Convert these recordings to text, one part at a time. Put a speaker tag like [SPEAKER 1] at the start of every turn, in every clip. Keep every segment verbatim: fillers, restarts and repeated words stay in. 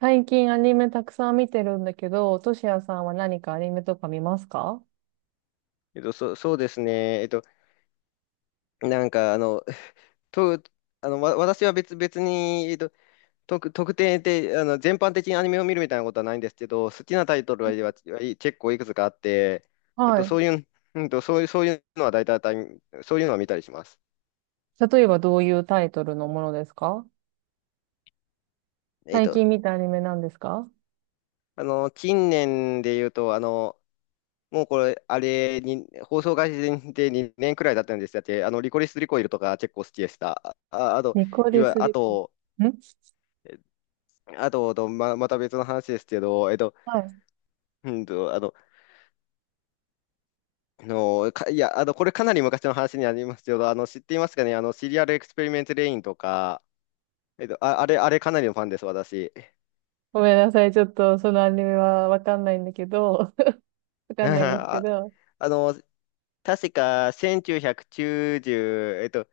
[SPEAKER 1] 最近アニメたくさん見てるんだけど、トシヤさんは何かアニメとか見ますか？
[SPEAKER 2] えっと、そう、そうですね。えっと、なんか、あの、と、あの、わ、私は別、別に、えっと、特、特定で、あの、全般的にアニメを見るみたいなことはないんですけど、好きなタイトルは、ははい、結構いくつかあって、えっ
[SPEAKER 1] は
[SPEAKER 2] と、そ
[SPEAKER 1] い。
[SPEAKER 2] ういう、うんと、そういう、そういうのは大体、そういうのは見たりします。
[SPEAKER 1] 例えばどういうタイトルのものですか？
[SPEAKER 2] えっ
[SPEAKER 1] 最
[SPEAKER 2] と、
[SPEAKER 1] 近見たアニメなんですか？
[SPEAKER 2] あの、近年で言うと、あの、もうこれ、あれに、放送開始でにねんくらいだったんですだって、あの、リコリス・リコイルとか結構好きでした。あ、あと、
[SPEAKER 1] ニコ
[SPEAKER 2] い
[SPEAKER 1] リス
[SPEAKER 2] わ、あ
[SPEAKER 1] リ
[SPEAKER 2] と、
[SPEAKER 1] ん。
[SPEAKER 2] あと、とま、また別の話ですけど、えっと、
[SPEAKER 1] はい。
[SPEAKER 2] うんと、あの、あの、か、いや、あの、これかなり昔の話になりますけど、あの、知っていますかね、あの、シリアルエクスペリメントレインとか、えっと、あ、あれ、あれかなりのファンです、私。
[SPEAKER 1] ごめんなさい。ちょっとそのアニメはわかんないんだけど、わ かんないんですけ
[SPEAKER 2] あ、
[SPEAKER 1] ど。
[SPEAKER 2] あの、確かせんきゅうひゃくきゅうじゅう、えっと、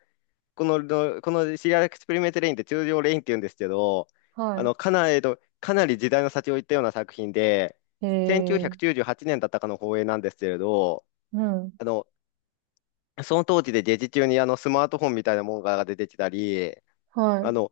[SPEAKER 2] この、のこのシリアルエクスペリメントレインって通常レインって言うんですけど、あ
[SPEAKER 1] は
[SPEAKER 2] の、かなり、えっと、かなり時代の先を行ったような作品で、
[SPEAKER 1] い。えー、
[SPEAKER 2] せんきゅうひゃくきゅうじゅうはちねんだったかの放映なんですけれど、
[SPEAKER 1] うん。
[SPEAKER 2] あのその当時でデジ中にあのスマートフォンみたいなものが出てきたり、
[SPEAKER 1] は
[SPEAKER 2] あの、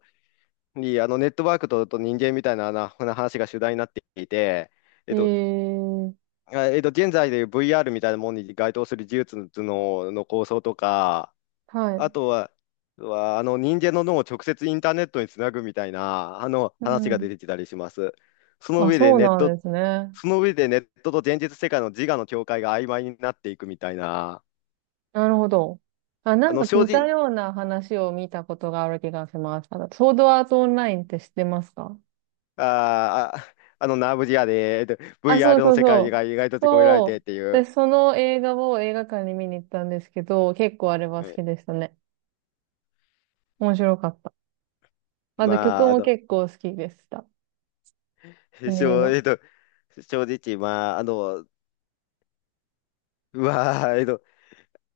[SPEAKER 2] にあのネットワークと、と人間みたいな、なな話が主題になっていて、え
[SPEAKER 1] い。
[SPEAKER 2] っ
[SPEAKER 1] え
[SPEAKER 2] と、
[SPEAKER 1] ー、
[SPEAKER 2] あえっと、現在でいう ブイアール みたいなものに該当する技術の、の構想とか、
[SPEAKER 1] はい。
[SPEAKER 2] あとは、はあの人間の脳を直接インターネットにつなぐみたいなあの
[SPEAKER 1] う
[SPEAKER 2] 話が
[SPEAKER 1] ん。
[SPEAKER 2] 出てきたりします。その
[SPEAKER 1] あ、
[SPEAKER 2] 上で
[SPEAKER 1] そう
[SPEAKER 2] ネッ
[SPEAKER 1] なん
[SPEAKER 2] ト、
[SPEAKER 1] ですね。
[SPEAKER 2] その上でネットと現実世界の自我の境界が曖昧になっていくみたいな、
[SPEAKER 1] なるほど。あ、な
[SPEAKER 2] あ
[SPEAKER 1] ん
[SPEAKER 2] の
[SPEAKER 1] か
[SPEAKER 2] 正
[SPEAKER 1] 似た
[SPEAKER 2] 直、
[SPEAKER 1] ような話を見たことがある気がします。あのソードアートオンラインって知ってますか？
[SPEAKER 2] あーあ、あの、ナーブリアで、えっと
[SPEAKER 1] あ、そう
[SPEAKER 2] ブイアール の
[SPEAKER 1] そう
[SPEAKER 2] 世
[SPEAKER 1] そ
[SPEAKER 2] 界
[SPEAKER 1] う。
[SPEAKER 2] が意外と閉じ込められて
[SPEAKER 1] そ
[SPEAKER 2] っ
[SPEAKER 1] う。
[SPEAKER 2] てい
[SPEAKER 1] で、
[SPEAKER 2] う、
[SPEAKER 1] その映画を映画館に見に行ったんですけど、結構あれは
[SPEAKER 2] う
[SPEAKER 1] 好
[SPEAKER 2] ん
[SPEAKER 1] きでしたね。面白かった。あと曲
[SPEAKER 2] まあ、あ
[SPEAKER 1] も
[SPEAKER 2] の、
[SPEAKER 1] 結構好きでした。アニメ
[SPEAKER 2] 正、
[SPEAKER 1] の。
[SPEAKER 2] えっと、正直、まあ、あの、うわー、えっと、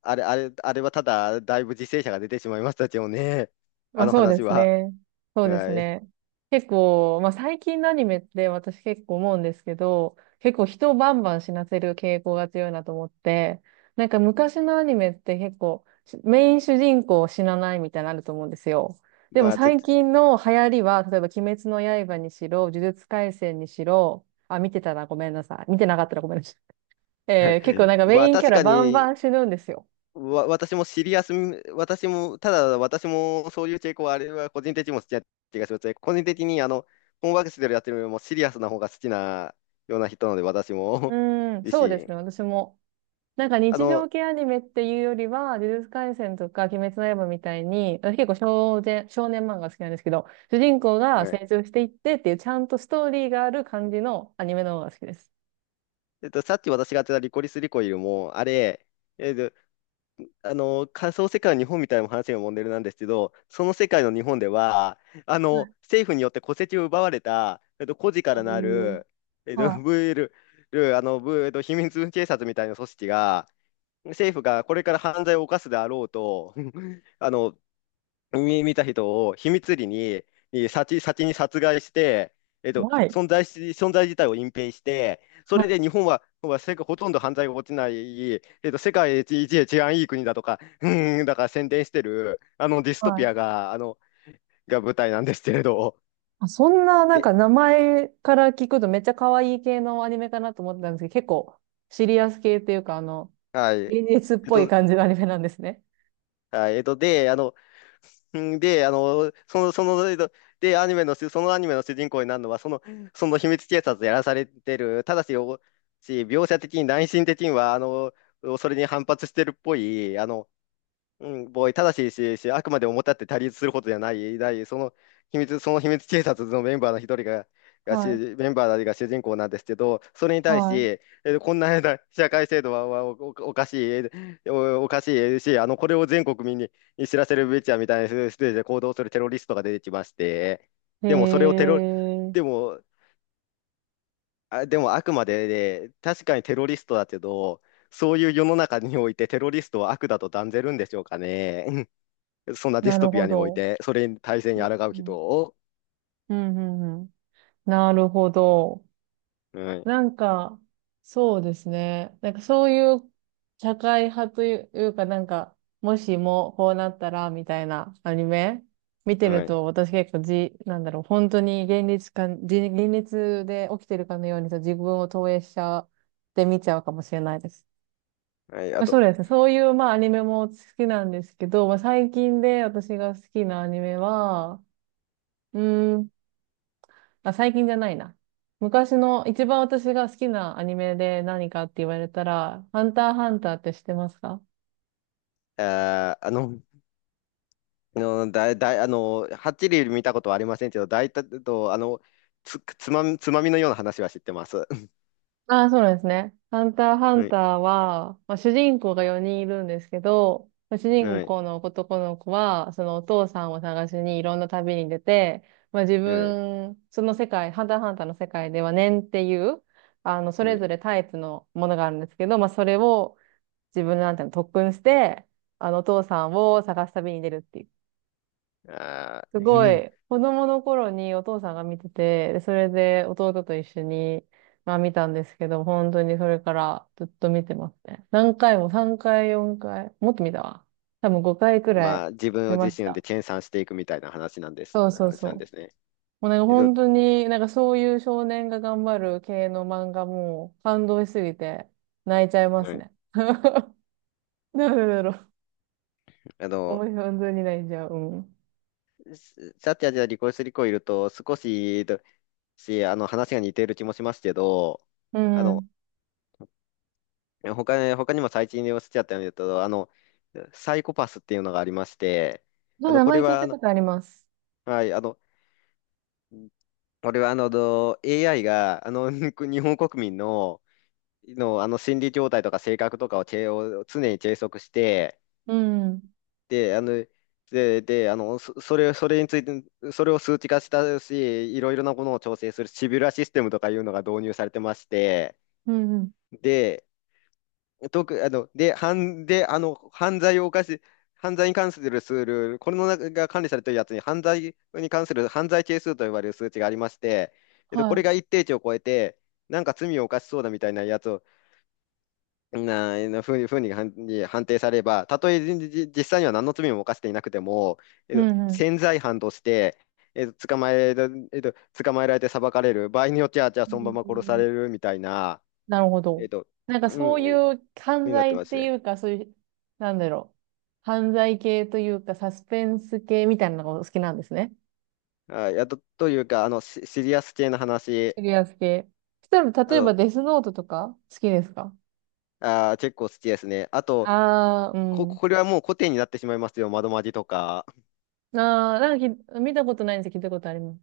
[SPEAKER 2] あれ、あれ、あれはただ、だいぶ犠牲者が出てしまいましたけどね、
[SPEAKER 1] ま
[SPEAKER 2] あ
[SPEAKER 1] あ
[SPEAKER 2] の
[SPEAKER 1] そうで
[SPEAKER 2] 話
[SPEAKER 1] す
[SPEAKER 2] は。
[SPEAKER 1] ね。そうです
[SPEAKER 2] はい。
[SPEAKER 1] ね。結構、まあ最近のアニメって私結構思うんですけど、結構人をバンバン死なせる傾向が強いなと思って、なんか昔のアニメって結構しメイン主人公死なないみたいなのあると思うんですよ。でも
[SPEAKER 2] まあ、ちょっ
[SPEAKER 1] 最
[SPEAKER 2] と、
[SPEAKER 1] 近の流行りは、例えば鬼滅の刃にしろ、呪術廻戦にしろ、あ、見てたらごめんなさい。見てなかったらごめんなさい。えー結構 なんか
[SPEAKER 2] ま
[SPEAKER 1] メ
[SPEAKER 2] あ、
[SPEAKER 1] インキャ
[SPEAKER 2] 確
[SPEAKER 1] ラ
[SPEAKER 2] か
[SPEAKER 1] バン
[SPEAKER 2] に、
[SPEAKER 1] バン死ぬんですよ。
[SPEAKER 2] わ、私もシリアス私も、ただ私もそういう傾向はあれは個人的にも好きな気がしますね。個人的にあの、本ワークスでやってるよりもシリアスな方が好きなような人なので、私
[SPEAKER 1] う
[SPEAKER 2] も
[SPEAKER 1] ー ん、
[SPEAKER 2] 自
[SPEAKER 1] そうです
[SPEAKER 2] 身。
[SPEAKER 1] ね。私も。なんか
[SPEAKER 2] あ
[SPEAKER 1] 日
[SPEAKER 2] の、
[SPEAKER 1] 常系アニメっていうよりは、呪術廻戦とか鬼滅の刃みたいに、私結構少年、少年漫画好きなんですけど、主人公が
[SPEAKER 2] はい。
[SPEAKER 1] 成長していってっていうちゃんとストーリーがある感じのアニメの方が好きです。
[SPEAKER 2] えっと、さっき私がやってたリコリスリコイルも、あれ、えっと、あの、仮想世界の日本みたいな話がモデルなんですけど、その世界の日本では、あ
[SPEAKER 1] は
[SPEAKER 2] の、
[SPEAKER 1] い。
[SPEAKER 2] 政府によって戸籍を奪われた、えっと、孤児か
[SPEAKER 1] え
[SPEAKER 2] らな
[SPEAKER 1] ー、
[SPEAKER 2] る、えっ
[SPEAKER 1] は
[SPEAKER 2] と、
[SPEAKER 1] い。は
[SPEAKER 2] VL、あの、ブえっと、秘密警察みたいな組織が、政府がこれから犯罪を犯すであろうと、あの、見見た人を秘密裏に、えー先、先に殺害して、えっと、
[SPEAKER 1] い。
[SPEAKER 2] 存在し、存在自体を隠蔽して、そ
[SPEAKER 1] は
[SPEAKER 2] れで
[SPEAKER 1] い。
[SPEAKER 2] 日本は、は世界ほとんど犯罪が起きない、えっと、世界一、一治安いい国だとか、うーん、だから宣伝してる、あのディス
[SPEAKER 1] は
[SPEAKER 2] トピ
[SPEAKER 1] い。
[SPEAKER 2] アが、あの、が舞台なんですけれど、
[SPEAKER 1] あ、そんななん
[SPEAKER 2] で、
[SPEAKER 1] か名前から聞くとめっちゃ可愛い系のアニメかなと思ってたんですけど、結構シリアス系っていうか、あの、
[SPEAKER 2] はい。え
[SPEAKER 1] 現実っ
[SPEAKER 2] っ
[SPEAKER 1] ぽい
[SPEAKER 2] と、
[SPEAKER 1] 感じのアニメなんですね。
[SPEAKER 2] はい、えっと、で、あの、んで、あの、その、その、えっとで、アニメの主、そのアニメの主人公になるのは、その、その秘密警察やらされてる、ただし、おし描写的に、内心的には、あの、それに反発してるっぽい、あの、うん、ボーイ、ただし、し、し、あくまで表立って対立することじゃない、だい、その秘密、その秘密警察のメンバーの一人が、がし、
[SPEAKER 1] はい。
[SPEAKER 2] メンバーたちが主人公なんですけど、それに対し、
[SPEAKER 1] は
[SPEAKER 2] えーこんな社会制度ははお、お、おかしい、えーお、おかしいし、あの、これを全国民にに知らせるべきやみたいなステージで行動するテロリストが出てきまして、
[SPEAKER 1] い。へ
[SPEAKER 2] でもそれをテロ、
[SPEAKER 1] え、
[SPEAKER 2] でも、あ、でもあくまで、ね、確かにテロリストだけど、そういう世の中においてテロリストは悪だと断ぜるんでしょうかね。そんなディス
[SPEAKER 1] な
[SPEAKER 2] ト
[SPEAKER 1] る
[SPEAKER 2] ピア
[SPEAKER 1] ほ
[SPEAKER 2] におい
[SPEAKER 1] ど。
[SPEAKER 2] て、それに体制に抗う
[SPEAKER 1] う
[SPEAKER 2] 人
[SPEAKER 1] ん
[SPEAKER 2] を、
[SPEAKER 1] うんうんうん。なるほど。
[SPEAKER 2] はい、
[SPEAKER 1] なんか、そうですね。なんかそういう社会派というか、なんか、もしもこうなったら、みたいなアニメ見て
[SPEAKER 2] は
[SPEAKER 1] る
[SPEAKER 2] い、
[SPEAKER 1] と、私結構じ、なんだろう、本当に現実か、じ現実で起きてるかのようにさ、自分を投影しちゃって見ちゃうかもしれないです。
[SPEAKER 2] はい、あ
[SPEAKER 1] まあ、そ
[SPEAKER 2] と、
[SPEAKER 1] うですね。そういう、まあ、アニメも好きなんですけど、まあ、最近で私が好きなアニメは、うーん。あ、最近じゃないな。昔の一番私が好きなアニメで何かって言われたら、ハンターハンターって知ってますか？
[SPEAKER 2] あー、あの、あの、だい、だい、あの、はっきり見たことはありませんけど、大体と、あの、つ、つまみ、つまみのような話は知ってます。
[SPEAKER 1] ああ、そうなんですね。ハンターハン
[SPEAKER 2] はい、
[SPEAKER 1] ターは、まあ、主人公がよにんいるんですけど、まあ主人
[SPEAKER 2] はい、
[SPEAKER 1] 公の男の子は、そのお父さんを探しにいろんな旅に出て、まあ、自
[SPEAKER 2] はい、
[SPEAKER 1] 分、その世界、ハンターハンターの世界では念っていう、あの、そ
[SPEAKER 2] は
[SPEAKER 1] れ
[SPEAKER 2] い。
[SPEAKER 1] ぞれタイプのものがあるんですけど、まあ、それを自分なんていうの特訓して、あの、お父さんを探す旅に出るっていう
[SPEAKER 2] あ
[SPEAKER 1] す
[SPEAKER 2] ー、う
[SPEAKER 1] ご
[SPEAKER 2] ん。
[SPEAKER 1] い、子供の頃にお父さんが見てて、でそれで弟と一緒に、まあ見たんですけど、本当にそれからずっと見てますね。何回も、さんかい、よんかい、もっと見たわ。多分ごかいくら
[SPEAKER 2] ま
[SPEAKER 1] い
[SPEAKER 2] あ、自分
[SPEAKER 1] 見
[SPEAKER 2] を
[SPEAKER 1] ま
[SPEAKER 2] 自
[SPEAKER 1] し
[SPEAKER 2] 身で
[SPEAKER 1] た。
[SPEAKER 2] 研鑽していくみたいな話なんです、
[SPEAKER 1] そうそう
[SPEAKER 2] 話
[SPEAKER 1] そう。
[SPEAKER 2] なんですね。
[SPEAKER 1] もうなんか
[SPEAKER 2] けど、
[SPEAKER 1] 本当に、なんかそういう少年が頑張る系の漫画も感動しすぎて泣いちゃいま
[SPEAKER 2] は
[SPEAKER 1] す
[SPEAKER 2] い、
[SPEAKER 1] ね。なんでだろう。
[SPEAKER 2] あの、
[SPEAKER 1] 思い本当に泣いちゃう。うん。
[SPEAKER 2] シャッきーじゃリ離婚する子いると、少し、し、あの、話が似ている気もしますけど、
[SPEAKER 1] う
[SPEAKER 2] あ
[SPEAKER 1] んう
[SPEAKER 2] の、
[SPEAKER 1] ん。
[SPEAKER 2] え、他に、他にも最近でおっしゃったように言うと、あの、サイコパスっていうのがありまして、
[SPEAKER 1] そ
[SPEAKER 2] あ
[SPEAKER 1] う、
[SPEAKER 2] の、
[SPEAKER 1] 名
[SPEAKER 2] こ
[SPEAKER 1] 前
[SPEAKER 2] れ
[SPEAKER 1] 聞い
[SPEAKER 2] は、
[SPEAKER 1] た
[SPEAKER 2] あ
[SPEAKER 1] こ
[SPEAKER 2] の、
[SPEAKER 1] とあります。
[SPEAKER 2] はい、あの、これは、あの、ど エーアイ が、あの、日本国民の、の、あの、心理状態とか性格とかを、チェを常に計測して、
[SPEAKER 1] うん。
[SPEAKER 2] で、あの、で、で、あの、そそれ、それについて、それを数値化したし、いろいろなものを調整するシビュラシステムとかいうのが導入されてまして、
[SPEAKER 1] うんうん。
[SPEAKER 2] で、特、あの、で、犯、で、あの、犯罪を犯し、犯罪に関する数ル、これの中が管理されているやつに、犯罪に関する犯罪係数と呼ばれる数値がありまして、えっと、
[SPEAKER 1] は
[SPEAKER 2] これ
[SPEAKER 1] い。
[SPEAKER 2] が一定値を超えて、なんか罪を犯しそうだみたいなやつを、な、なふうふうに判、に判定されれば、たとえじじ実際には何の罪も犯していなくても、え
[SPEAKER 1] う
[SPEAKER 2] っと、
[SPEAKER 1] んうん。
[SPEAKER 2] 潜在犯として、えっと、捕まえ、えっと、捕まえられて裁かれる、場合によっては、じゃあ
[SPEAKER 1] う
[SPEAKER 2] そのまま殺さ
[SPEAKER 1] ん、
[SPEAKER 2] れるみたいな、
[SPEAKER 1] なるほ
[SPEAKER 2] えっ
[SPEAKER 1] ど。
[SPEAKER 2] と、
[SPEAKER 1] なんか
[SPEAKER 2] う
[SPEAKER 1] そ
[SPEAKER 2] ん、
[SPEAKER 1] ういう
[SPEAKER 2] ふう
[SPEAKER 1] 犯
[SPEAKER 2] になって
[SPEAKER 1] 罪
[SPEAKER 2] ま
[SPEAKER 1] っ
[SPEAKER 2] す。
[SPEAKER 1] ていうか、そういう、なんだろう。犯罪系というか、サスペンス系みたいなのがお好きなんですね。
[SPEAKER 2] あいや、あと、というか、あの、シシリアス系の話、
[SPEAKER 1] シリアス系。そしたら、
[SPEAKER 2] あ
[SPEAKER 1] 例え
[SPEAKER 2] の、
[SPEAKER 1] ばデスノートとか好きですか？
[SPEAKER 2] あー、結構好きですね。あと、
[SPEAKER 1] ああー、う
[SPEAKER 2] こ、
[SPEAKER 1] ん。
[SPEAKER 2] これはもう古典になってしまいますよ。窓マジとか。
[SPEAKER 1] ああ、なんかき見たことないんですけど、聞いたことあります。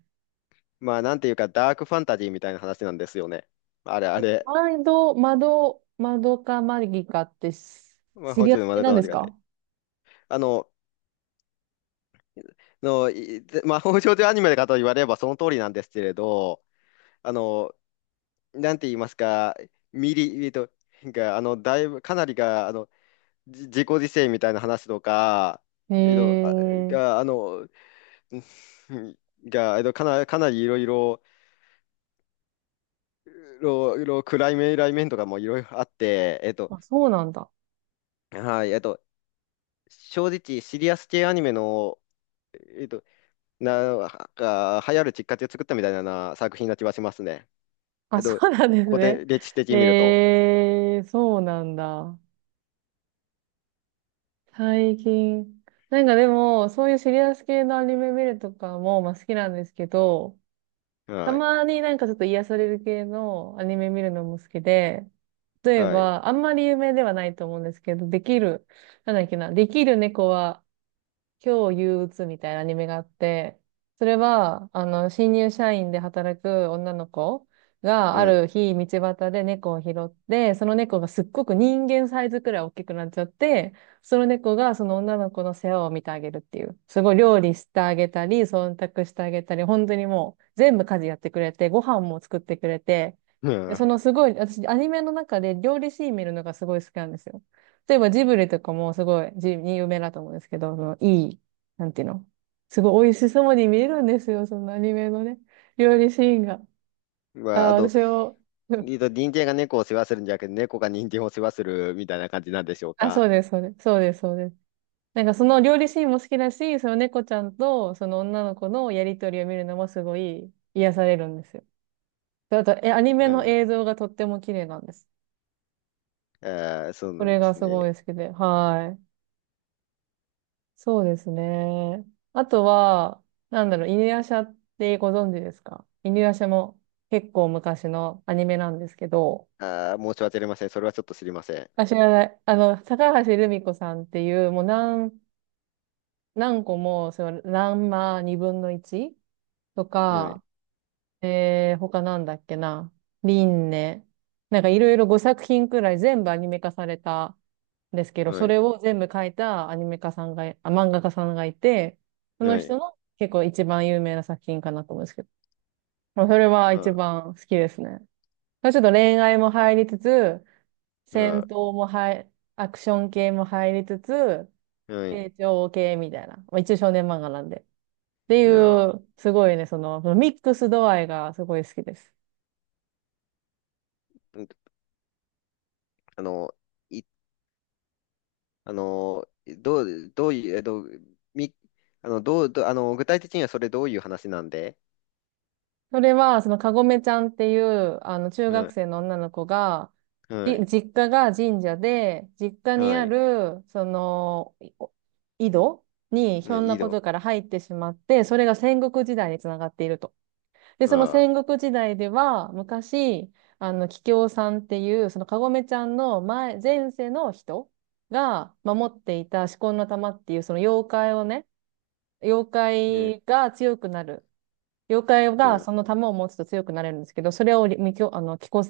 [SPEAKER 2] まあ、なんていうか、ダークファンタジーみたいな話なんですよね。あれ、あ
[SPEAKER 1] え、
[SPEAKER 2] れ。
[SPEAKER 1] 窓、窓、窓かマギかってシ
[SPEAKER 2] 魔
[SPEAKER 1] シ
[SPEAKER 2] 法
[SPEAKER 1] リア
[SPEAKER 2] 少
[SPEAKER 1] ス
[SPEAKER 2] 女
[SPEAKER 1] 系
[SPEAKER 2] 窓
[SPEAKER 1] な
[SPEAKER 2] か
[SPEAKER 1] ん
[SPEAKER 2] ま
[SPEAKER 1] で
[SPEAKER 2] り
[SPEAKER 1] す
[SPEAKER 2] がて。
[SPEAKER 1] か？
[SPEAKER 2] あの、の、いで魔法少女アニメかと言われればその通りなんですけれど、あの、なんて言いますか、ミリ、えっと、が、あの、だいぶ、かなりが、あの、じ自己犠牲みたいな話とか、
[SPEAKER 1] へ
[SPEAKER 2] えっと、あ
[SPEAKER 1] え。
[SPEAKER 2] が、あの、が、えっと、かな、かなりいろいろ、いろいろ暗い面、来面とかもいろいろあって、えっと、
[SPEAKER 1] あ、そうなんだ。
[SPEAKER 2] はい、えっと、正直、シリアス系アニメの、えっと、な、が、流行るきっかけを作ったみたいな作品な気はしますね。え
[SPEAKER 1] あ、
[SPEAKER 2] っ
[SPEAKER 1] そ
[SPEAKER 2] と、こ
[SPEAKER 1] うなんです
[SPEAKER 2] こ
[SPEAKER 1] ね。
[SPEAKER 2] で歴史的
[SPEAKER 1] え
[SPEAKER 2] に見ると。
[SPEAKER 1] えーそうなんだ。最近。なんかでも、そういうシリアス系のアニメ見るとかも、まあ、好きなんですけど、た
[SPEAKER 2] はい、
[SPEAKER 1] まになんかちょっと癒される系のアニメ見るのも好きで、例え
[SPEAKER 2] はい、
[SPEAKER 1] ば、あんまり有名ではないと思うんですけど、できる、なんだっけな、できる猫は今日憂鬱みたいなアニメがあって、それは、あの、新入社員で働く女の子が
[SPEAKER 2] う
[SPEAKER 1] あ
[SPEAKER 2] ん。
[SPEAKER 1] る日、道端で猫を拾って、その猫がすっごく人間サイズくらい大きくなっちゃって、その猫がその女の子の世話を見てあげるっていう。すごい料理してあげたり、忖度してあげたり、本当にもう全部家事やってくれて、ご飯も作ってくれて、
[SPEAKER 2] う
[SPEAKER 1] でそ
[SPEAKER 2] ん
[SPEAKER 1] のすごい、私アニメの中で料理シーン見るのがすごい好きなんですよ。例えばジブリとかもすごいジ有名だと思うんですけど、そのいい、なんていうの、すごい美味しそうに見えるんですよ、そのアニメのね、料理シーンが。あ
[SPEAKER 2] まあ、
[SPEAKER 1] あ、
[SPEAKER 2] あと、
[SPEAKER 1] 私を、うん。
[SPEAKER 2] えっと、人間が猫を世話するんじゃなくて、猫が人間を世話するみたいな感じなんでしょう
[SPEAKER 1] あ、
[SPEAKER 2] か。
[SPEAKER 1] そうです、そうです、そうです、そうです。なんかその料理シーンも好きだし、その猫ちゃんとその女の子のやりとりを見るのもすごい癒されるんですよ。であと、え、アニメ
[SPEAKER 2] う
[SPEAKER 1] の
[SPEAKER 2] ん、
[SPEAKER 1] 映像がとっても綺麗なんです。
[SPEAKER 2] あー、そう
[SPEAKER 1] そ
[SPEAKER 2] なん
[SPEAKER 1] れ
[SPEAKER 2] で
[SPEAKER 1] が
[SPEAKER 2] す
[SPEAKER 1] すごい
[SPEAKER 2] ね。
[SPEAKER 1] 好きで、はい。そうですね。あとは、なんだろう、犬夜叉ってご存知ですか？犬夜叉も結構昔のアニメなんですけど、
[SPEAKER 2] あー、申し訳ありません。それはちょっと知りません。
[SPEAKER 1] あ、知らない。あの、高橋留美子さんっていう、もう何、何個も、その、ランマにぶんのいちと
[SPEAKER 2] ない、
[SPEAKER 1] か、えー、他なんだっけな。リンネ。なんかいろいろごさく品くらい全部アニメ化されたんですけど、
[SPEAKER 2] な
[SPEAKER 1] それ
[SPEAKER 2] い、
[SPEAKER 1] を全部書いたアニメ化さんが、あ、漫画家さんがいて、その
[SPEAKER 2] ない、
[SPEAKER 1] 人の結構一番有名な作品かなと思うんですけど。まあ、それは一
[SPEAKER 2] あ、
[SPEAKER 1] 番好きですね。ちょっと恋愛も入りつつ、戦
[SPEAKER 2] あ、
[SPEAKER 1] 闘も入、アクション系も入りつつ、
[SPEAKER 2] ない、
[SPEAKER 1] 成長系みたいな。まあ、一応少年漫画なんで。ってい
[SPEAKER 2] な、
[SPEAKER 1] う、すごいね、その、その、ミックス度合いがすごい好きです。
[SPEAKER 2] うん、あの、い、あの、どう、どういう、えっと、み、あの、どう、どあの、具体的にはそれどういう話なんで？
[SPEAKER 1] それは、そのかごめちゃんっていう、あの、中学
[SPEAKER 2] は
[SPEAKER 1] 生の女の子が、
[SPEAKER 2] い、は
[SPEAKER 1] じ
[SPEAKER 2] い、
[SPEAKER 1] 実家が神社で、実家に
[SPEAKER 2] は
[SPEAKER 1] あ
[SPEAKER 2] い、
[SPEAKER 1] る、その、いお井戸にひ
[SPEAKER 2] ね、
[SPEAKER 1] ょん
[SPEAKER 2] い
[SPEAKER 1] な
[SPEAKER 2] い
[SPEAKER 1] こ
[SPEAKER 2] の、
[SPEAKER 1] とから入ってしまって、それが戦国時代につながっていると。で、その
[SPEAKER 2] あ、
[SPEAKER 1] 戦国時代では、昔、あの、桔梗さんっていう、そのかごめちゃんの前、前世の人が守っていた四魂の玉っていう、その妖怪をね、妖
[SPEAKER 2] ね、
[SPEAKER 1] 怪が強くなる。妖怪
[SPEAKER 2] は
[SPEAKER 1] が
[SPEAKER 2] い、
[SPEAKER 1] その玉を持つと強くなれるんですけど、それをりみきょ、あの、きこ、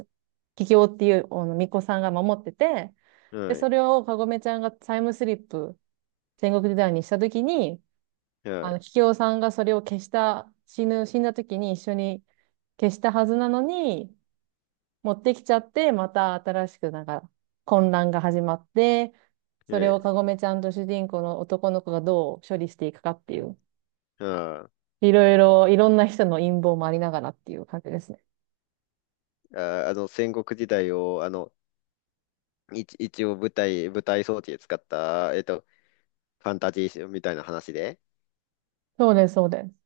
[SPEAKER 1] ききおっていう、あの、巫女さんが守ってて、で、そ
[SPEAKER 2] は
[SPEAKER 1] れをかごめちゃんがタイムスリップ、戦国時代にしたときに、
[SPEAKER 2] い、は
[SPEAKER 1] あ
[SPEAKER 2] い、
[SPEAKER 1] の、ききおさんがそれを消した、死ぬ、死んだときに一緒に消したはずなのに、持ってきちゃって、また新しくなんか混乱が始まって、それ
[SPEAKER 2] ね、
[SPEAKER 1] をかごめちゃんと主人公の男の子がどう処理していくかっていう、
[SPEAKER 2] あ、
[SPEAKER 1] いろいろ、いろんな人の陰謀もありながらっていう感じですね。
[SPEAKER 2] あ、あの、戦国時代を、あの、一、一応舞台、舞台装置で使った、えっと、ファンタジーみたいな話で
[SPEAKER 1] そうです、そうです